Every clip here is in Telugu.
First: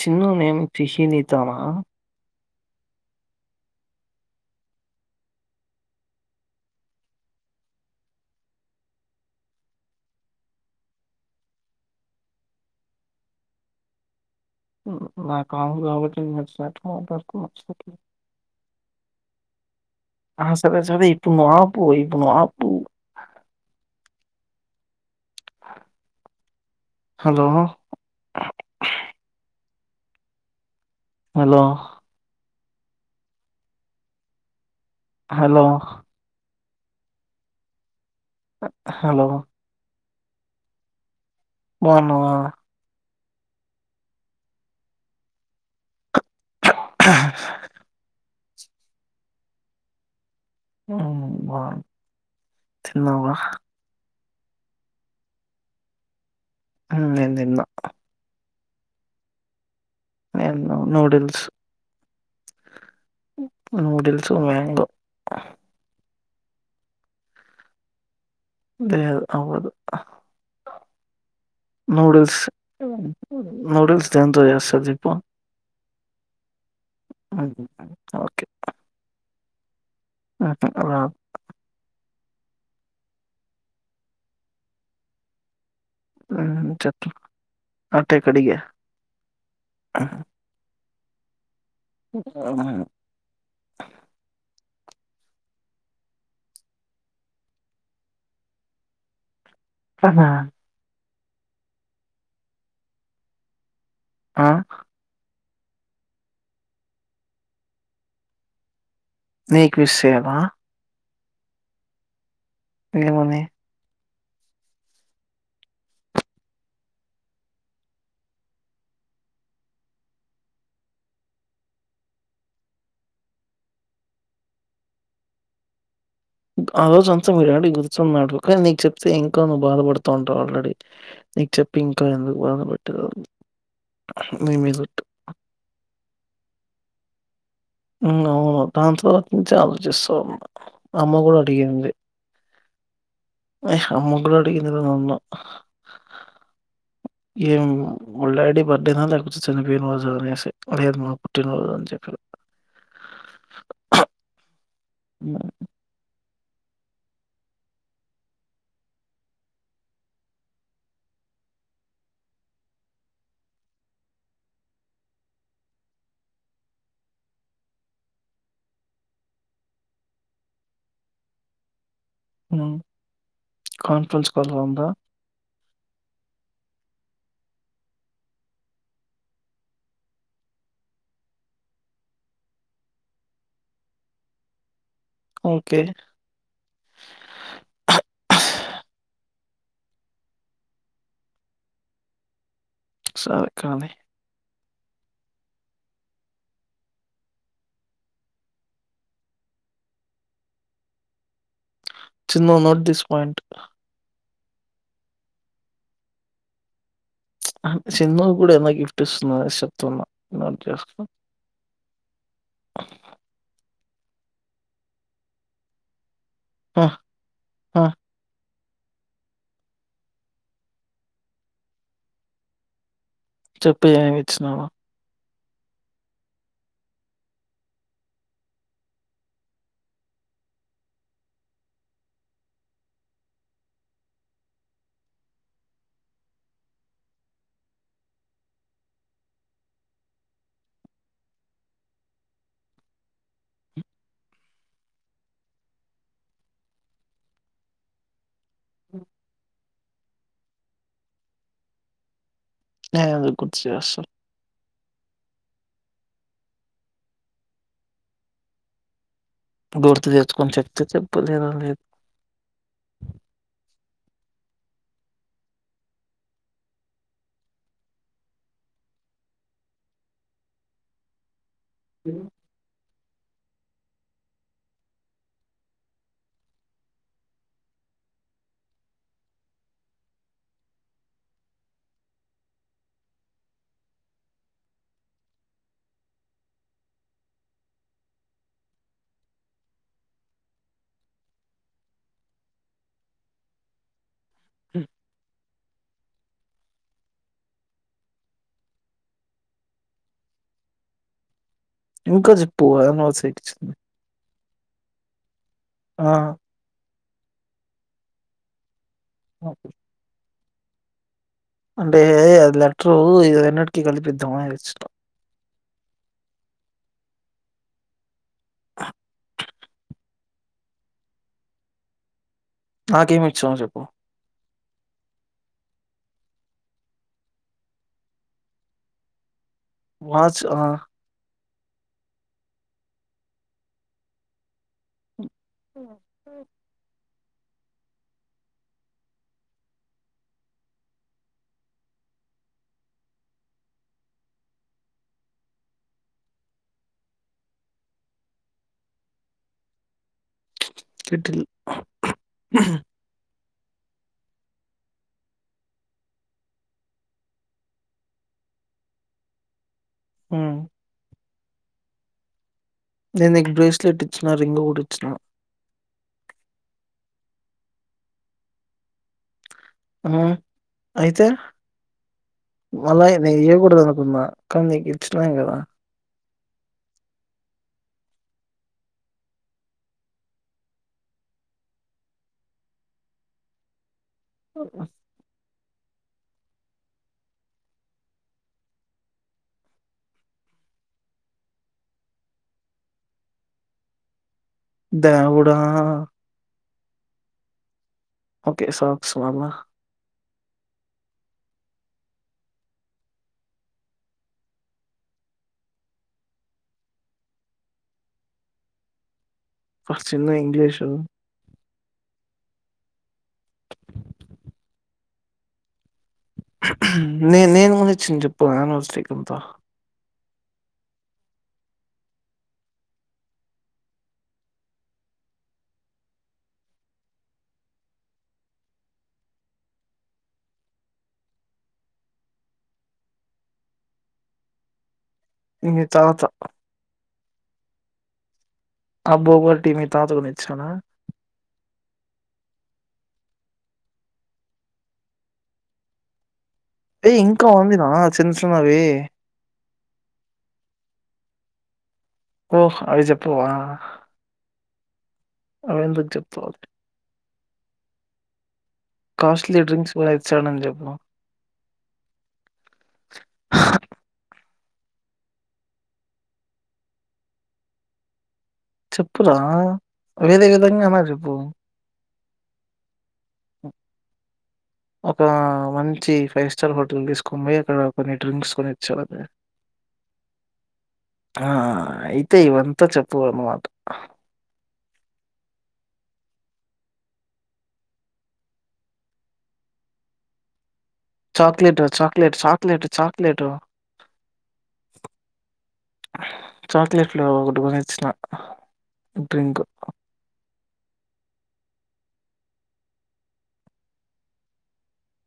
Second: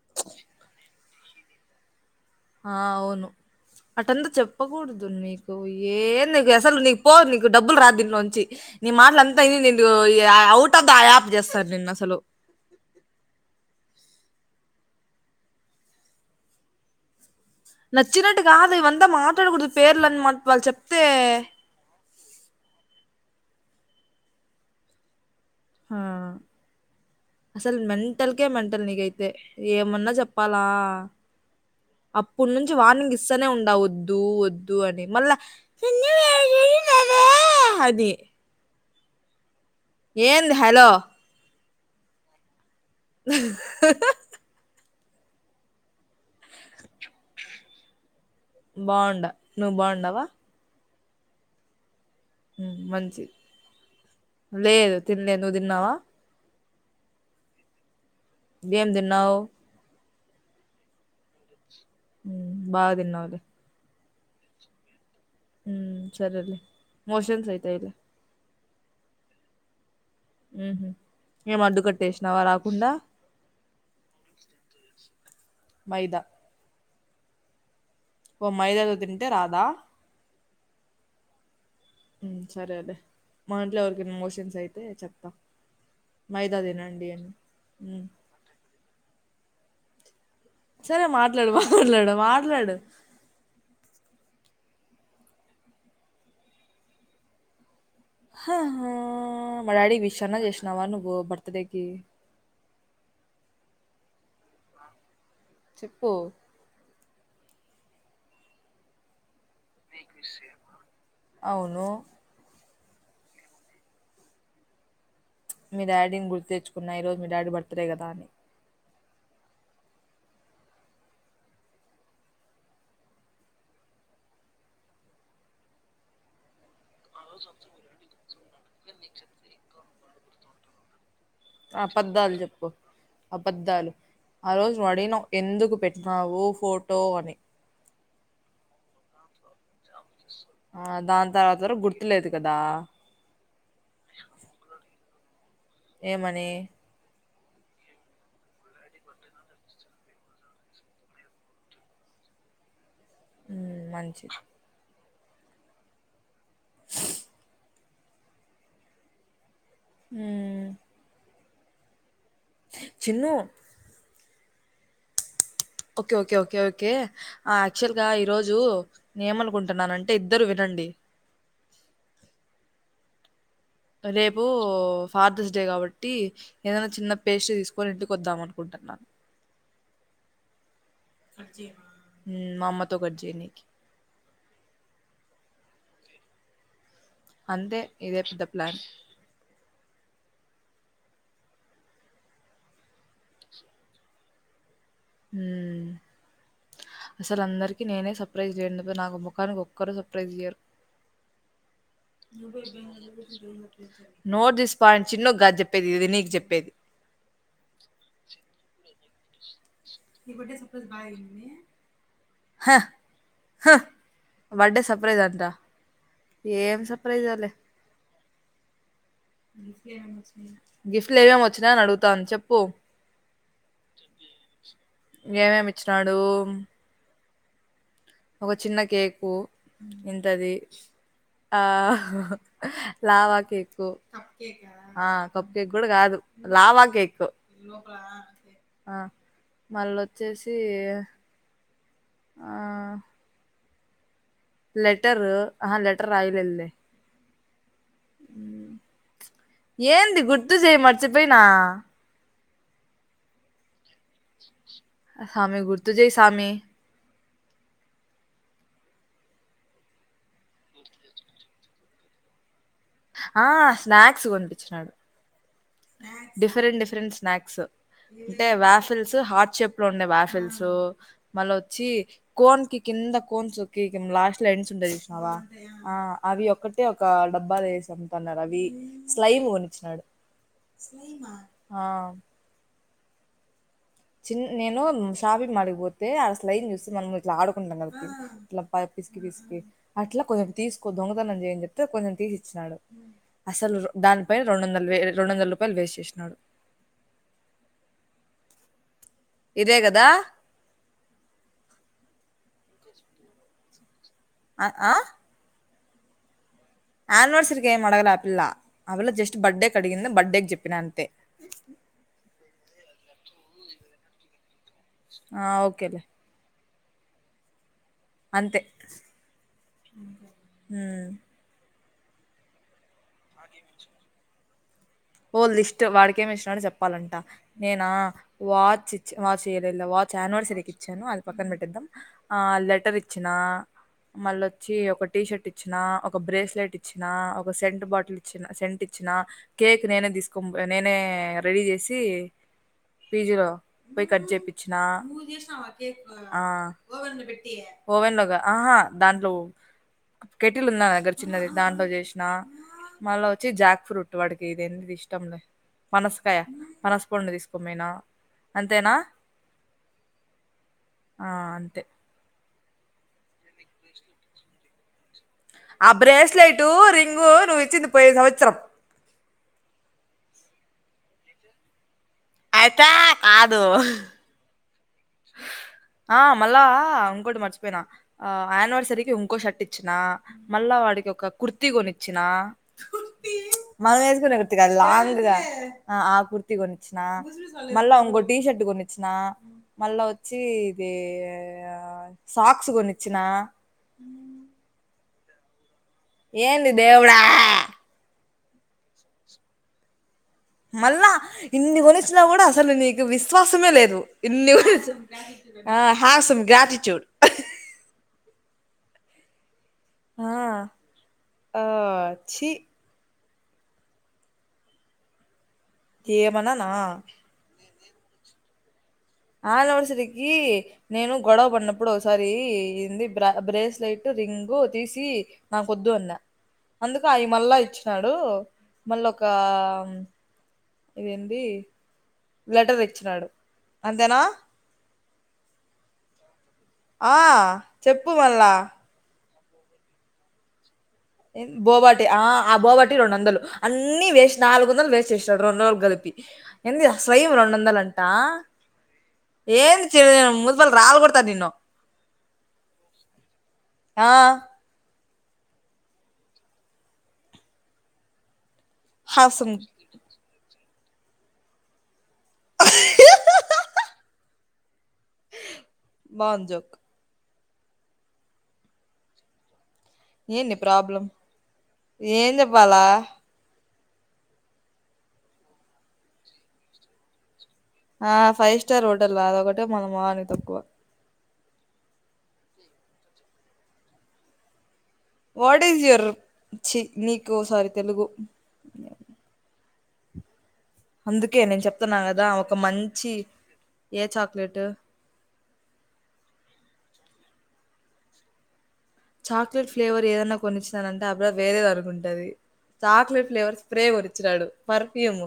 చిన్నూ మేమ్ తీషి నిద్ధామా ఆ అవును అటంతా చెప్పగూడదు ని నీకు ఏంద్నీకసలు నీకు పో నీకు డబ్బులు రాదు దీన్లోంచి నీ మాట్లంతా ఇని నిన్ను ఔట్ ఆఫ్ ద యాప్ జేస్తారు నిన్నసలు న్ నా కాల్ గాబట్టి నచ్చినట్ మాట్లాడుతున్న నచ్చినట్టు గాదు ఇవంతా మాట్లాడగూడ్దు పేర్లని మాక్ వాల్చెప్తే పో ఇపుడు నువ్ ఆపు హా హలో అసల్ మన్ మెంటల్కే మెంటల్ నీకైతే ఏమన్నా జెప్పాలా హలో అప్పన్నుంచి వార్నింగ్ ఇస్తానే ఉండా ఒద్దు ఒద్దు అని మళ్ళా హలో ఎన్ [unintelligible] అనీ హలో ఏంది హలో బావున్నవా బావుండ నువ్ బావుండావ ఉమ్ బావున్ మ్మ్ మంచిది లేదు తినలే నువు దిన్నావా హు నేన్ దిన్నా ఏం దిన్నావు నేనూ నూడిల్స్ ఉమ్ బాగా దిన్నావ్ ల్ నూడిల్స్ మ్యాంగో ఉమ్ సరేలే మోషన్స్ అయితయిలే దేదు అవ్వదు ఉమ్ హూ ఏం అడ్డుకట్టేసినావా రాకుండా నూడుల్స్ దేంతో జేస్తార్ చెప్పు మైదా అంతే కాని అవదు ఓ మైదా అది తింటే రాదా మ్మ్ అ రాద్ మ్మ్ సరేలే మా ఇంట్లో ఎవరికైనా మోషన్స్ అయితే చెప్తాం మైదా తినండి చెప్పు అని మ్మ్ అట్టే కడిగా ఆ సరే మాట్లాడు మాట్లాడు మాట్లాడు ఉమ్, మా డాడీకి విష్ ఆహా! అన్న చేసినావ నువ్వు బర్తడేకి ఆ చెప్పు నీకు విష్ చేయాలా అవును ఏమని మీ డాడీని గుర్తు తెచ్చుకున్న ఈరోజ మీ డాడీ బర్త్డే కదా అని ఆ రోజు అంతా మీ డాడీ గుర్తున్నాడు కానీ నీకు చెప్తే ఇంకా నువ్వు బాధపడుతూ ఉంటావు ఆల్రెడీ నీకు చెప్పి ఇంకా అబద్ధాలు ఎందుకు చెప్పు బాధపెట్టాలి అని అబద్ధాలు ఆ నీ రోజు నువ్వు మీదొట్టు అడిగినావు ఎందుకు పెట్టినావు ఫోటో అని మ్మ్ అవును దాని తరవాత నుంచె ఆలోచిస్తున్నా ఆ దాని తర్వాతనే గుర్తులేదు కదా ఏ అమ్మ కూడా అడిగింది నన్ను మా అమ్మ ఏమని ఏమని వాళ్ళ డాడీ బర్త్డేనా లేకపోతే చనిపోయిన రోజా అనేసి లేదు మా పుట్టినరోజు అని చెప్పినా [inaudible] మ్మ్ మంచిది మ్మ్ హ్మ్మజ్ మ్మ్ హ్మ్మ్ Chinnu okay okay okay okay ఆ యాక్చువల్గా ఈ రోజు నేమనుకుంటున్నాను అంటే ఇద్దరు వినండి మ్మ్ కాన్ఫరెన్స్ రేపు కాల్లో ఉందా ఫాదర్స్ డే కాబట్టి ఏదైనా చిన్న పేస్ట్రీ తీసుకొని ఇంటికి వద్దాం అనుకుంటున్నా మ్మ్ మా అమ్మతో కట్ చేయనికి ఓకే అంతే ఇదే పెద్ద ప్లాన్ సరే కాని మ్మ్ అసలు అందరికీ నేనే సర్ప్రైజ్ [inaudible] నాకు ముఖానికి ఒక్కరు సర్ప్రైజ్ ఇయ్యరు Chinnu note this point note this point చిన్నుకు కాదు చెప్పేది ఇది నీకు చెప్పేది ఆహా చిన్ను కూడా ఏదైనా గిఫ్ట్ ఇస్తున్నావ అనేసి చెప్తున్నా నోట్ చేసుకో. [inaudible] హా హా బర్త్డే సర్ప్రైజ్ అంట ఏం ఆ! సర్ప్రైజో లే ఆ గిఫ్ట్లు ఏమేం వొచ్చినాయని అడుగుతాంది చెప్పు చెప్పు ఏమేం ఇచ్చినావొ ఏమేం ఇచ్చినాడు ఒక చిన్న కేకు ఉంటది అహ్ హా హా లావా కేకు ఆ కప్ కేక్ గూడా కదు లావా కేకు ఆ మల్లోచ్చేసి ఆ లెటరు అహా లెటర్ రాయలేద్లే ఉ ఏంది గుర్తుజెయ్ మర్చిపేయినా [unintelligible] గుర్తు చెయ్ అసలు సామీ గుర్తుజెయ్ సామీ గుర్తుదెచ్చుకొని చెప్తే చెప్పు లేదంటే లే ఆ స్నాక్స్ కోనిపిచ్చినాడు డిఫరెంట్ డిఫరెంట్ స్నాక్స్ అంటే వ్యాఫిల్స్ హార్ట్ షేప్ లో ఉండే వ్యాఫిల్సు మళ్లోచ్చి హ్మ్. కోన్ కిక్ కింద కోన్సుకి కింలాస్ట్లో ఎండ్స్ ఉంటయ్ జూశ్నవా ఆ అవి ఒక్కటే ఒక డబ్బా వేసి అమ్ముతన్నారవవీ స్లైలు గొనిచ్చినాడు ఆ చిన్ నేను షాపింగ్ మాల్కిపోతే ఆ స్లైన్ జూసి మనమిట్లా ఆడుకుంటాం ఆ అట్లా పై పిసికి పిసికి అట్లా కొంచం తీస్కో దొంగతనం జెయన్ జెప్తే కొంచెం తీసి ఇచ్చినాడు అసలు దానిపై రెండువందల వే రెండు వందల రూపాలు వేస్ట్ జేశ్నాడు ఇదే గదా ఇంకా జెప్పు [unintelligible] ఆ ఆ ఆ ఆనివర్సరీకేం అడగల ఆ పిల్లా ఆ పిల్ల జస్ట్ బర్త్డే కడిగిందన్ బర్త్డేక్ జెప్పినంతే అంటే అది లెట్రు ఈ రెన్నుటికి కల్పిద్దాం ఆ ఓకేలే అంతే ఊ నాకేమిచ్చావ్ జెప్పు ఓ లిస్ట్ వాడికేం ఇచ్చినాడో జెప్పాలంట నేనా వాచ్చి చ్ చ్ వాచ్ఇయలేదు వాచ్ అన్నివెర్సర్య్ కి ఇచ్చాను అన్ పక్కన్పెట్టిద్దాం ఆ లెటర్ ఇచ్చినా మళ్ళొచ్చి ఒక టీషీర్ట్ ఇచ్ ఇచ్చిన ఒక బ్రేస్లెట్ ఇచ్చిన ఒక సెంట్ బాటిల్ ఇచ్చిన సెంట్ ఇచ్చినా కేక్ నేనే దీస్కోన్బోయ్ నేనే రెడీ జేసి పీజీలో పోయి కట్ జేపిచ్చిన ఆ ఓవెన్ లోగా ఆహా దాంట్లో కెటిలున్నాదగ్గర కిటిల్ చిన్నది దాంట్లో జేశ్నా మళ్ళా వొచ్చి జాక్ ఫ్రూట్ వాడిక్ ఇదేంది ఇష్టంలే పనాశకాయ పనసపండు తీసుకోని పోయిన అంతేనా హు ఆ అంతే నేన్నీకు బ్రేస్లెట్ ఇచ్చిన రింగు గూడ ఇచ్చిన ఆ బ్రేస్లెటు రింగు నువిచ్చింది పోయి సంవత్సరం ఆ అయితే అయితే వళ్ళ నే ఇయ్య కాదు కూడదనుకున్నా కాన్నీకిచ్చినాన్ గదా ఆ మళ్ళా ఉంకోటి మర్చిపేనా ఆ ఆనివర్సరీకి ఉంకో షర్ట్ ఇచ్చినా మళ్ళా వాడికొక కుడ్తీ గొనిచ్చినా మనమేస్కుంటే గుత్తుగాదు లాంగ్లుగా ఆ ఆ కుర్తి కొనిచ్చినా మళ్ళా ఉంగో టీ షర్ట్ కొన్నిచ్నా మళ్ళా ఒచ్చి ఇది సాక్స్ కొనిచ్చినా దేవుడా ఏంది దేవుడా ఓకే సాక్స్ ఇవాళ మళ్ళా ఇన్ని కొనిచ్చినా కూడా అస్సలు నీకు విశ్వాసమే లేదు ఇన్ని కొని ఆ హాసం గ్రాటిట్యూడ్ అబ చిన్న ఆ ఇంగ్లీషు ఆ చీ ఏమననా నే నేను కొనిచ్చింది చెప్పు అనివర్సీ అనివర్సరీ కి నేను గొడవ పడ్నప్పుడు ఒసారి ఇంది బ్ర బ్రేస్లెట్ రింగు తీసి నాకొద్దు అన్న అందుకు అవి మళ్ళా ఇచ్చినాడు మళ్ళొకా ఇదేంది లెటర్ తేచ్చినాడు అంతేనా ఇది తరవాత ఆ చెప్పు మళ్ళా ఆ బోవట్టి మీ తాతకొనిచ్చాడా ఎం బోవాటి ఆ బోవాటి రెండు వందలు అన్ని వేస్ట్ నాలుగు వందలు వేస్ట్ చేస్నాడు రెండు రోజులకు కలిపి ఎంది ఆ ఏయ్! స్లైం ఇంకా ఉందిరా రెండువందలంటా చిన్న చిన్నవి. ఏంది చె ముతిపల్ రాల్ గొడ్తా నిన్ను ఓహొ అవి చెప్పవా ఆ అవెందుకు చెప్తావ్ కాస్ట్లీ హాసం డ్రింక్స్ కూడా ఇచ్చాడని జెప్పు బాగుంది జోక్ చెప్పురా ఏం వేరే నీ విధంగా అయినా ప్రాబ్లం చెప్పు. ఏం చెప్పాలా ఒక మంచి ఫైవ్ స్టార్ హోటల్ తీసు కొని పోయి అక్కడ కొన్ని ఆ డ్రింక్స్ ఫైవ్ స్టార్ హోటల్ కొనిచ్చాడని అదొకటే మన మొహానికి తక్కువ ఆ అయితే ఇవంతా చెప్పువు అన్మాట వాట్ ఈస్ యువర్ చీ నీకు సారీ తెలుగు అందుకే నేను చాక్లేట్, చెప్తున్నా గదా చాక్లేట్, ఒక చాక్లేట్, మంచి చాక్లేటు. ఏ చాక్లెట్ చాక్లేెట్లూ ఒకటి కొనిచ్చిన డ్రింక్ చాక్లెట్ ఫ్లేవర్ ఏదన్నా కొనిచ్నాదంటే ఆ పిల్లా వేరేది అనుగుంటది చాక్లెట్ ఫ్లేవర్ స్ప్రే కొనిచ్చినాడు పర్ఫ్యూమ్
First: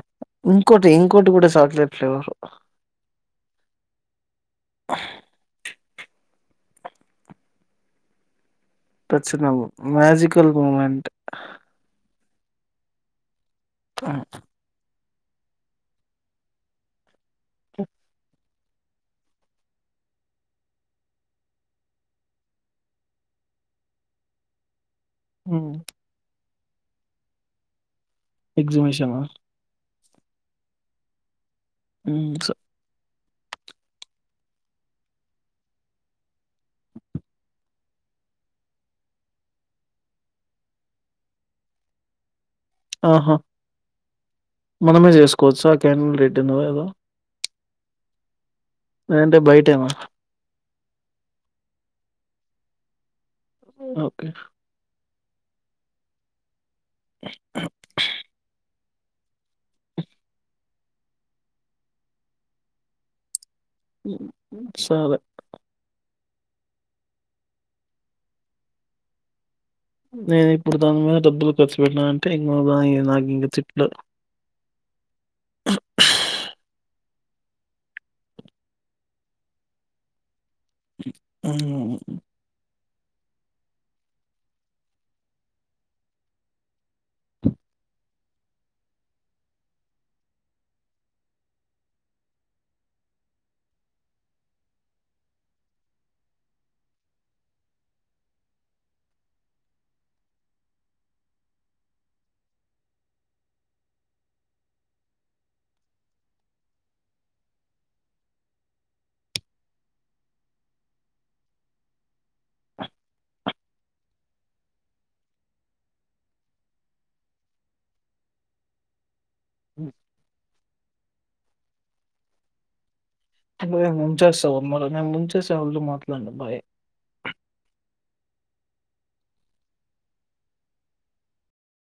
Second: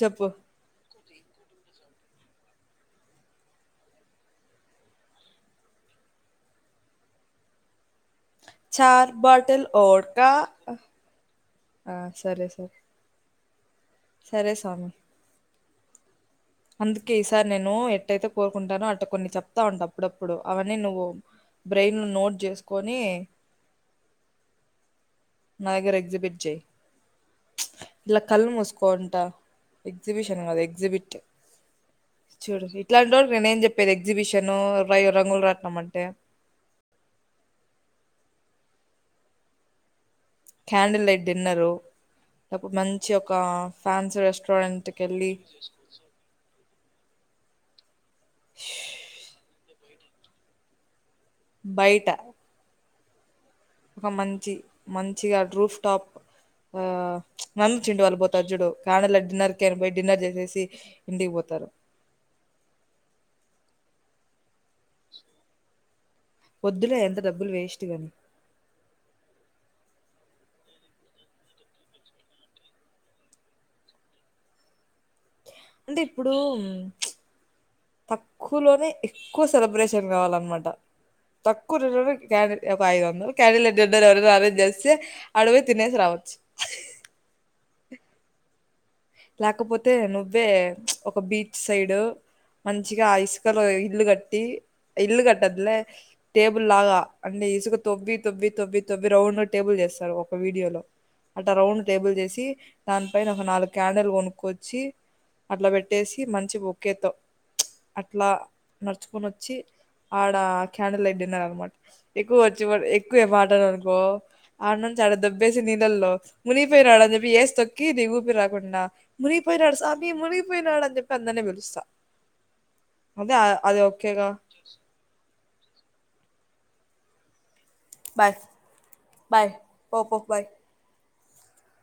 చెప్పు ఇంకోటి ఇంకోటి కూడా చాక్లెట్లూ ఫ్లేవర్ అహ్ చార్ that's the bottle vodka magical moment సరే స్వామి అందకే ఈ సారి నేను ఎట్టైతే కోరుకుంటాను అట్ట కొన్ని చెప్తా ఉంట అప్పుడప్పుడు అవన్నీ నువ్వు బ్రెయిన్ ను నోట్ జేస్కోనీ నా ఉమ్. దగ్గర ఎగ్జిబిట్ జై ఇలా కళ్ళు ఎగ్జిబిషన్ మూసుకోంటా ఎగ్జిబిషన్ కాదు ఎగ్జిబిట్ చూడు ఇట్లాంటోల్కి నేను ఏం చెప్పేది ఎగ్జిబిషన్ రయు రంగుల్రాట్నం అంటే క్యాండిల్ లైట్ డిన్నరు మంచి ఒక ఆహా ఫ్యాన్సీ రెస్టారెంట్ కెళ్ళి కేన్ రిటర్నో ఏదో లేదంటే బైటెమో బైట ఒక ఓకే మంచి మంచిగా ట్రూఫ్ టాప్ ఆ మమ్మి చింటు వాళ్ళు పోతారు జూడు కానలా డిన్నర్ కని పోయి డిన్నర్ చేసేసి ఇంటికి పోతారు సరే వొద్దులే అంత డబ్బులు వేస్ట్ గాని నేను ఇప్పుడు దాని మీద డబ్బులు ఖర్చు పెట్టనా అంటే ఇంగ నాయి నాగింగ తిట్లు అంటె ఇప్పుడూ తక్కువలోనే ఎక్కువ సెలబ్రేషన్ గావాలన్మాట తక్కువ ఉమ్. రే క్యాడిల్ ఒక ఐదు వందలు క్యాండిల్ నైట్ డిన్నర్ ఎవరైన అరేంజ్ చేస్తే ఆడ పోయి తినేసి రావచ్చు లేకపోతే నువ్వే ఒక బీచ్ సైడ్ మంచిగా అ ఇసుకలో ఇల్లు కట్టి ఇల్లు కట్టొదులే టేబుల్ లాగా అంటే ఇసుక తొవ్వి తొవ్వి తొవ్వి తొవ్వి రౌండ్గ టేబుల్ చేస్తారు ఒక వీడియోలో అట్ట రౌండ్ టేబుల్ చేసి దానిపైన ఒక నాలుగు క్యాండల్ కొనుక్కొచ్చి అట్ల పెట్టేసి మంచి ఒక్కెత్తొ అట్లా నడుచుకొని వచ్చి ఆడ క్యాండిల్ లైట్ డిన్నర్ అనమాట ఎక్కువ వచ్చి వ ఎక్కువే మాట్లడనుకో ఆడ నుంచి ఆడ దోబ్బేసి నీళ్ళల్లో మునిగిపోయినాడ అని చెప్పి ఏసి తొక్కి నీకు ఊపిరి రా కుండా మునిగిపోయినాడు స్వామి మునిగిపోయినాడు అని చెప్పి అందరినీ పిలుస్తా అదే అది నేను ఒకే గా ముంచేస్తా మరి నేను ముంచేసే వాళ్ళతో మాట్లాడను బాయ్ బాయ్ బాయ్ పొ పొ బాయ్